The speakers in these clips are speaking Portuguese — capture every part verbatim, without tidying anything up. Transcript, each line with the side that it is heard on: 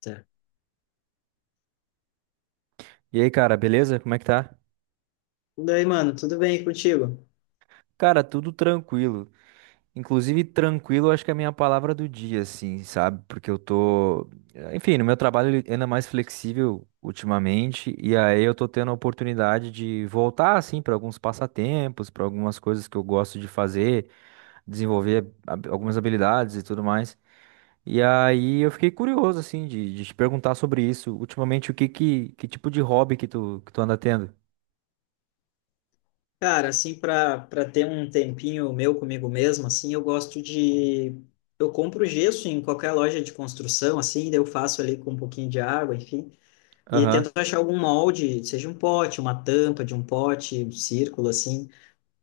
left: Tá.
right: E aí, cara, beleza? Como é que tá?
left: E daí, mano, tudo bem contigo?
right: Cara, tudo tranquilo. Inclusive, tranquilo, acho que é a minha palavra do dia, assim, sabe? Porque eu tô. Enfim, no meu trabalho ele ainda mais flexível ultimamente, e aí eu tô tendo a oportunidade de voltar, assim, para alguns passatempos, para algumas coisas que eu gosto de fazer, desenvolver hab- algumas habilidades e tudo mais. E aí eu fiquei curioso, assim, de, de te perguntar sobre isso. Ultimamente, o que, que, que tipo de hobby que tu, que tu anda tendo?
left: Cara, assim, para para ter um tempinho meu comigo mesmo, assim, eu gosto de. Eu compro gesso em qualquer loja de construção, assim, daí eu faço ali com um pouquinho de água, enfim, e
right: Aham,
left: tento achar algum molde, seja um pote, uma tampa de um pote, um círculo, assim.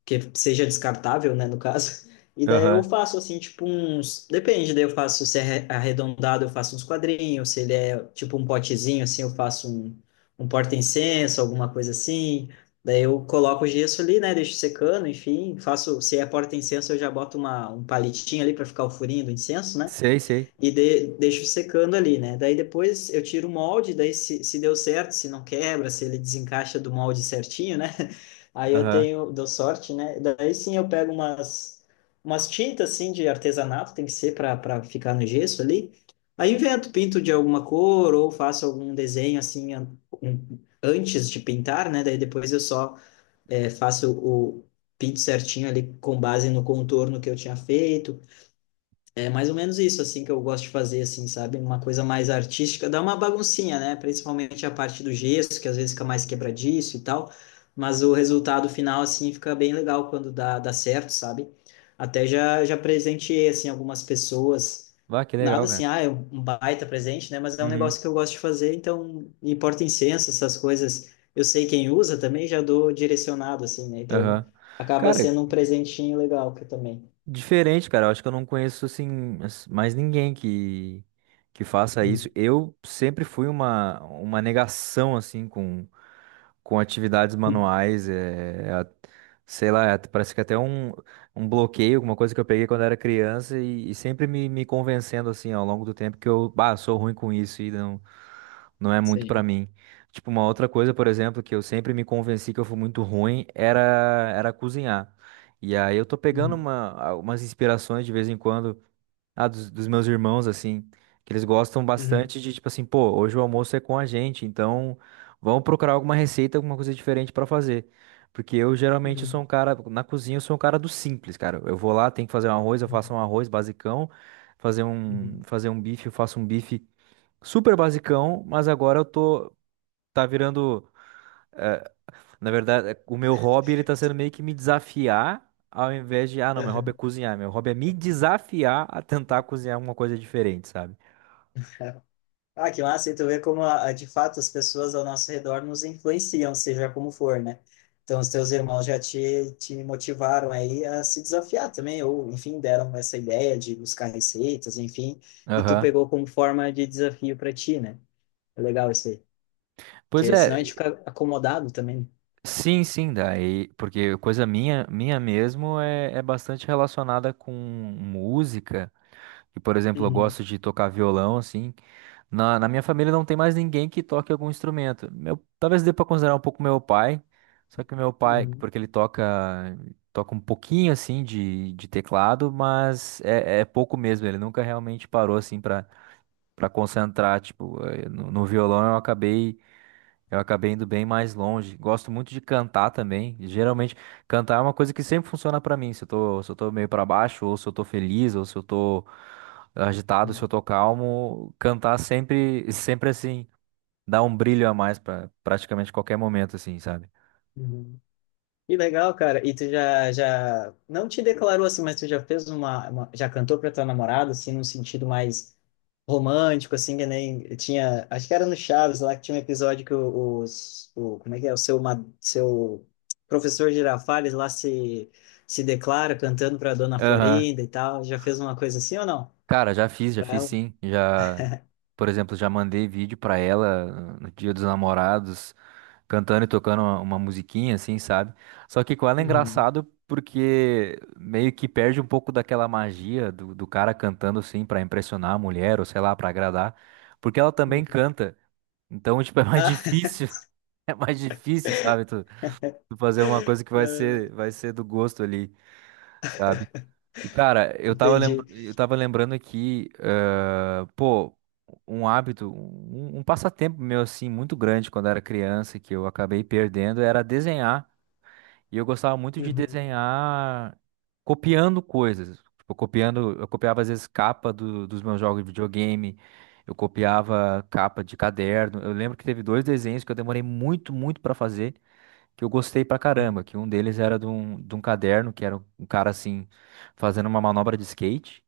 left: Que seja descartável, né, no caso. E daí eu
right: aham.
left: faço assim, tipo uns, depende, daí eu faço se é arredondado, eu faço uns quadrinhos, se ele é tipo um potezinho assim, eu faço um, um porta-incenso, alguma coisa assim. Daí eu coloco o gesso ali, né, deixo secando, enfim, faço, se é porta-incenso eu já boto uma, um palitinho ali para ficar o furinho do incenso, né?
right: Sei, sei.
left: E de, deixo secando ali, né? Daí depois eu tiro o molde, daí se, se deu certo, se não quebra, se ele desencaixa do molde certinho, né? Aí eu
right: Aham.
left: tenho, deu sorte, né? Daí sim eu pego umas, umas tintas assim de artesanato, tem que ser para ficar no gesso ali. Aí invento, pinto de alguma cor ou faço algum desenho assim an- um- antes de pintar, né? Daí depois eu só eh, faço o pinto certinho ali com base no contorno que eu tinha feito. É mais ou menos isso, assim, que eu gosto de fazer, assim, sabe? Uma coisa mais artística. Dá uma baguncinha, né? Principalmente a parte do gesso, que às vezes fica mais quebradiço e tal. Mas o resultado final, assim, fica bem legal quando dá, dá certo, sabe? Até já, já presenteei, assim, algumas pessoas.
right: Ah, que
left: Nada
right: legal, cara.
left: assim, ah, é um baita presente, né? Mas é um
right: Uhum.
left: negócio que eu gosto de fazer, então... E porta-incenso, essas coisas. Eu sei quem usa também, já dou direcionado, assim, né? Então,
right: Aham.
left: acaba
right: Cara,
left: sendo um presentinho legal que eu também.
right: diferente, cara. Eu acho que eu não conheço assim as- mais ninguém que que faça isso.
left: Hum.
right: Eu sempre fui uma uma negação assim com com atividades manuais, é, é a- Sei lá, at- parece que até um, um bloqueio, alguma coisa que eu peguei quando era criança e, e sempre me, me convencendo assim ao longo do tempo que eu, ah, sou ruim com isso e não não é muito pra
left: Sim.
right: mim. Tipo, uma outra coisa, por exemplo, que eu sempre me convenci que eu fui muito ruim era era cozinhar. E aí eu tô pegando
left: Uhum,
right: uma, algumas inspirações de vez em quando, ah, dos, dos meus irmãos, assim, que eles gostam
left: uhum,
right: bastante de, tipo assim, pô, hoje o almoço é com a gente, então vamos procurar alguma receita, alguma coisa diferente pra fazer. Porque eu geralmente sou
left: uhum,
right: um cara, na cozinha eu sou um cara do simples, cara. Eu vou lá, tenho que fazer um arroz, eu faço
left: uhum,
right: um arroz basicão, fazer um,
left: uhum.
right: fazer um bife, eu faço um bife super basicão, mas agora eu tô, tá virando. Na verdade, é- o meu hobby ele tá sendo meio que me desafiar ao invés de, ah, não, meu hobby é
left: Aham.
right: cozinhar. Meu hobby é me desafiar a tentar cozinhar uma coisa diferente, sabe?
left: Ah, que massa, e tu vê como, a, a, de fato, as pessoas ao nosso redor nos influenciam, seja como for, né? Então, os teus irmãos já te, te motivaram aí a se desafiar também, ou, enfim, deram essa ideia de buscar receitas, enfim, e tu
right: Aham.
left: pegou como forma de desafio para ti, né? É legal isso aí,
right: Pois
left: porque senão
right: é,
left: a gente fica acomodado também.
right: sim, sim, daí, porque coisa minha, minha mesmo é, é bastante relacionada com música. E, por exemplo, eu
left: Uhum,
right: gosto de tocar violão, assim. Na, na minha família não tem mais ninguém que toque algum instrumento. Meu, talvez dê para considerar um pouco meu pai, só que meu pai,
left: uhum,
right: porque ele toca, toca um pouquinho, assim, de, de teclado, mas é, é pouco mesmo. Ele nunca realmente parou, assim, para para concentrar. Tipo, eh, no, no violão eu acabei eu acabei indo bem mais longe. Gosto muito de cantar também. E geralmente, cantar é uma coisa que sempre funciona pra mim. Se eu tô, se eu tô meio pra baixo, ou se eu tô feliz, ou se eu tô agitado, se eu
left: uhum,
right: tô calmo, cantar sempre, sempre assim, dá um brilho a mais pra praticamente qualquer momento, assim, sabe?
left: uhum. Que legal, cara. E tu já, já não te declarou assim, mas tu já fez uma, uma- já cantou pra tua namorada assim num sentido mais romântico assim, que nem tinha, acho que era no Chaves lá que tinha um episódio que o, os- o como é que é, o seu ma- seu professor Girafales lá se se declara cantando pra Dona
right: Aham.
left: Florinda e tal. Já fez uma coisa assim ou não?
right: Cara, já fiz, já
left: Pra
right: fiz
left: ela?
right: sim. Já, por exemplo, já mandei vídeo pra ela uh, no Dia dos Namorados, cantando e tocando uma, uma musiquinha, assim, sabe? Só que com ela é
left: Uhum.
right: engraçado porque meio que perde um pouco daquela magia do, do cara cantando, assim, pra impressionar a mulher, ou sei lá, pra agradar. Porque ela também
left: Uhum.
right: canta. Então, tipo, é mais
left: Ah,
right: difícil, é mais difícil, sabe? Tu, tu fazer uma coisa que vai
left: ah,
right: ser, vai ser do gosto ali, sabe? E, cara, eu tava, lembra-
left: entendi.
right: eu tava lembrando aqui, eh, pô, um hábito, um, um passatempo meu, assim, muito grande quando era criança, que eu acabei perdendo, era desenhar. E eu gostava muito de
left: Uhum.
right: desenhar copiando coisas. Tipo, copiando, eu copiava às vezes capa do- dos meus jogos de videogame, eu copiava capa de caderno. Eu lembro que teve dois desenhos que eu demorei muito, muito pra fazer que eu gostei pra
left: Uhum.
right: caramba, que um deles era de um, de um caderno, que era um cara assim, fazendo uma manobra de skate,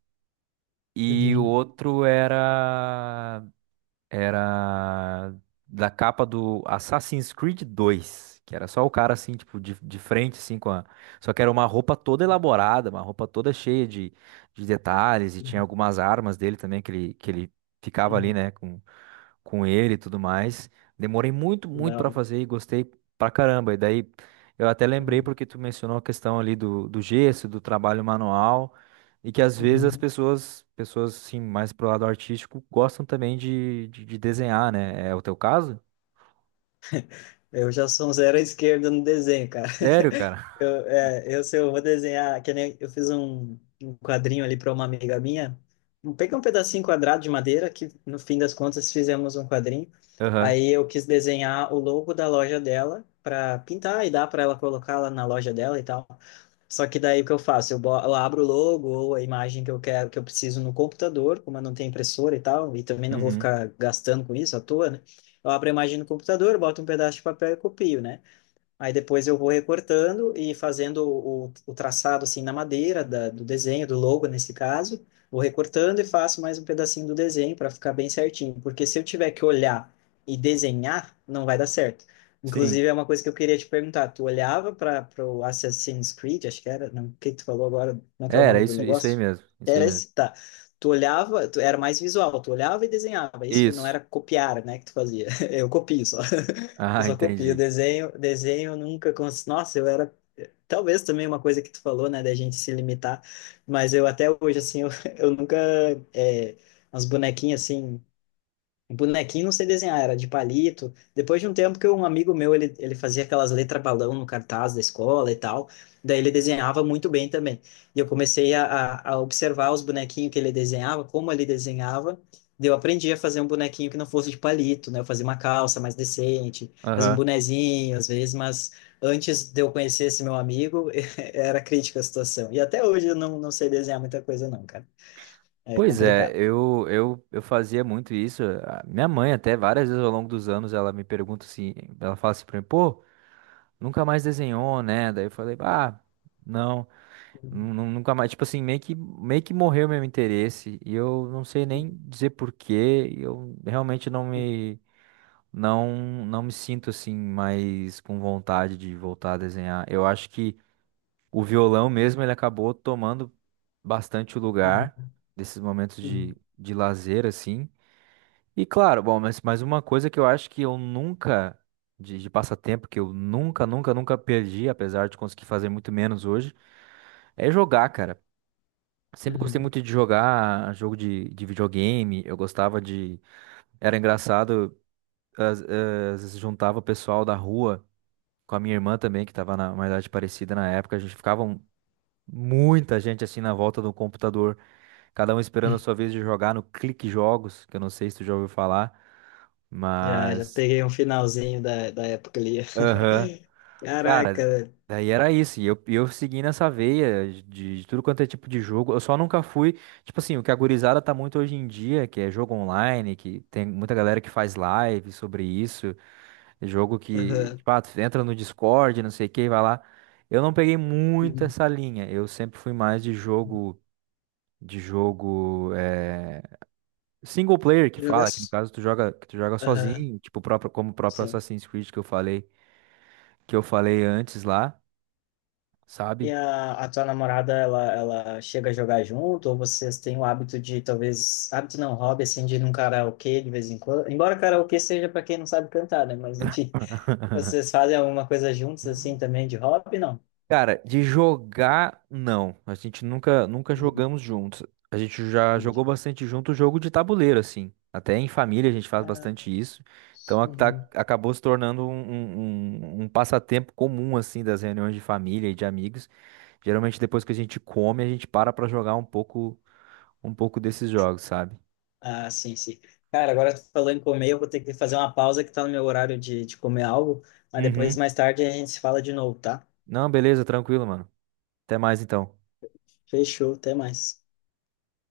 right: e o
left: Uhum.
right: outro era era da capa do Assassin's Creed dois, que era só o cara assim, tipo, de, de frente, assim, com a... Só que era uma roupa toda elaborada, uma roupa toda cheia de, de detalhes, e tinha
left: Uhum.
right: algumas armas dele também, que ele, que ele ficava ali,
left: Uhum.
right: né, com, com ele e tudo mais. Demorei muito, muito pra fazer e gostei pra caramba. E daí eu até lembrei
left: Uhum.
right: porque tu mencionou a questão ali do, do gesso, do trabalho manual. E que às vezes as
left: Uhum.
right: pessoas, pessoas assim, mais pro lado artístico, gostam também de, de, de desenhar, né? É o teu caso?
left: Eu já sou um zero à esquerda no desenho, cara.
right: Sério, cara?
left: Eu, é, eu, se eu vou desenhar, que nem eu fiz um, um quadrinho ali para uma amiga minha. Eu peguei um pedacinho quadrado de madeira, que no fim das contas fizemos um quadrinho.
right: Aham.
left: Aí eu quis desenhar o logo da loja dela para pintar e dar para ela colocar lá na loja dela e tal. Só que daí o que eu faço? Eu, bo- eu abro o logo ou a imagem que eu quero, que eu preciso no computador, como eu não tenho impressora e tal, e também não vou
right: Uhum.
left: ficar gastando com isso à toa, né? Eu abro a imagem no computador, boto um pedaço de papel e copio, né? Aí depois eu vou recortando e fazendo o, o traçado assim na madeira da, do desenho, do logo nesse caso. Vou recortando e faço mais um pedacinho do desenho para ficar bem certinho. Porque se eu tiver que olhar e desenhar, não vai dar certo.
right: Sim.
left: Inclusive, é uma coisa que eu queria te perguntar. Tu olhava para o Assassin's Creed, acho que era, não, o que que tu falou agora? Como é que
right: É,
left: é o
right: era
left: nome do
right: isso, isso aí
left: negócio?
right: mesmo. Isso aí
left: Era
right: mesmo.
left: esse? Tá. Tu olhava, tu, era mais visual, tu olhava e desenhava. Isso não
right: Isso.
left: era copiar, né, que tu fazia. Eu copio só. Eu
right: Ah,
left: só copio.
right: entendi.
left: Desenho, desenho eu nunca cons... Nossa, eu era. Talvez também uma coisa que tu falou, né, da gente se limitar, mas eu até hoje, assim, eu, eu nunca. É, umas bonequinhas, assim, o bonequinho não sei desenhar, era de palito. Depois de um tempo que um amigo meu, ele, ele fazia aquelas letras balão no cartaz da escola e tal, daí ele desenhava muito bem também. E eu comecei a, a, a observar os bonequinhos que ele desenhava, como ele desenhava, daí eu aprendi a fazer um bonequinho que não fosse de palito, né? Eu fazia uma calça mais decente, fazia um
right: Aham.
left: bonezinho às vezes, mas antes de eu conhecer esse meu amigo, era crítica a situação. E até hoje eu não, não sei desenhar muita coisa não, cara. É
right: Pois é,
left: complicado.
right: eu, eu, eu fazia muito isso. A minha mãe, até várias vezes ao longo dos anos, ela me pergunta assim, ela fala assim pra mim, pô, nunca mais desenhou, né? Daí eu falei, ah, não. Nu- nu- Nunca mais, tipo assim, meio que, meio que morreu meu interesse. E eu não sei
left: Uhum,
right: nem dizer porquê. Eu realmente não me, não, não me sinto assim mais com vontade de voltar a desenhar. Eu acho que o violão mesmo, ele acabou tomando bastante o
left: uhum,
right: lugar desses momentos de,
left: uhum,
right: de lazer, assim. E claro, bom, mas, mas uma coisa que eu acho que eu nunca, de, de passatempo, que eu nunca, nunca, nunca perdi, apesar de conseguir fazer muito menos hoje, é jogar, cara. Sempre gostei
left: uhum.
right: muito de jogar jogo de, de videogame. Eu gostava de. Era engraçado, às, às vezes juntava o pessoal da rua com a minha irmã também, que estava na uma idade parecida na época. A gente ficava um- Muita gente assim na volta do computador, cada um esperando a sua vez de jogar no Clique Jogos, que eu não sei se tu já ouviu falar,
left: Já, já
right: mas.
left: peguei um finalzinho da, da época ali.
right: Aham.
left: Caraca,
right: Cara,
left: velho.
right: daí era isso. E eu, e eu segui nessa veia de, de tudo quanto é tipo de jogo. Eu só nunca fui. Tipo assim, o que a gurizada tá muito hoje em dia, que é jogo online, que tem muita galera que faz live sobre isso. Jogo que,
left: Aham.
right: tipo, ah, tu entra no Discord, não sei o que, vai lá. Eu não peguei muito
left: Uhum.
right: essa linha. Eu sempre fui mais de jogo. De jogo eh, single player que
left: Jogar.
right: fala, que no
left: s-
right: caso tu joga, que tu joga
left: Aham,
right: sozinho, tipo, o próprio, como o próprio
left: sim.
right: Assassin's Creed que eu falei, que eu falei antes lá,
left: E
right: sabe?
left: a, a tua namorada, ela, ela chega a jogar junto? Ou vocês têm o hábito de, talvez, hábito não, hobby, assim, de ir num karaokê de vez em quando? Embora karaokê seja para quem não sabe cantar, né? Mas, enfim, vocês fazem alguma coisa juntos, assim, também de hobby? Não.
right: Cara, de jogar, não. A gente nunca, nunca jogamos
left: Uhum.
right: juntos. A gente já jogou
left: Entendi.
right: bastante junto jogo de tabuleiro, assim. Até em família a gente faz bastante
left: Ah,
right: isso. Então a- tá-
left: uhum.
right: Acabou se tornando um, um, um- um passatempo comum, assim, das reuniões de família e de amigos. Geralmente depois que a gente come, a gente para pra jogar um pouco, um pouco desses jogos, sabe?
left: Ah, sim, sim. Cara, agora tu falando em comer, eu vou ter que fazer uma pausa que tá no meu horário de, de comer algo, mas depois,
right: Uhum.
left: mais tarde, a gente se fala de novo, tá?
right: Não, beleza, tranquilo, mano. Até mais então.
left: Fechou, até mais.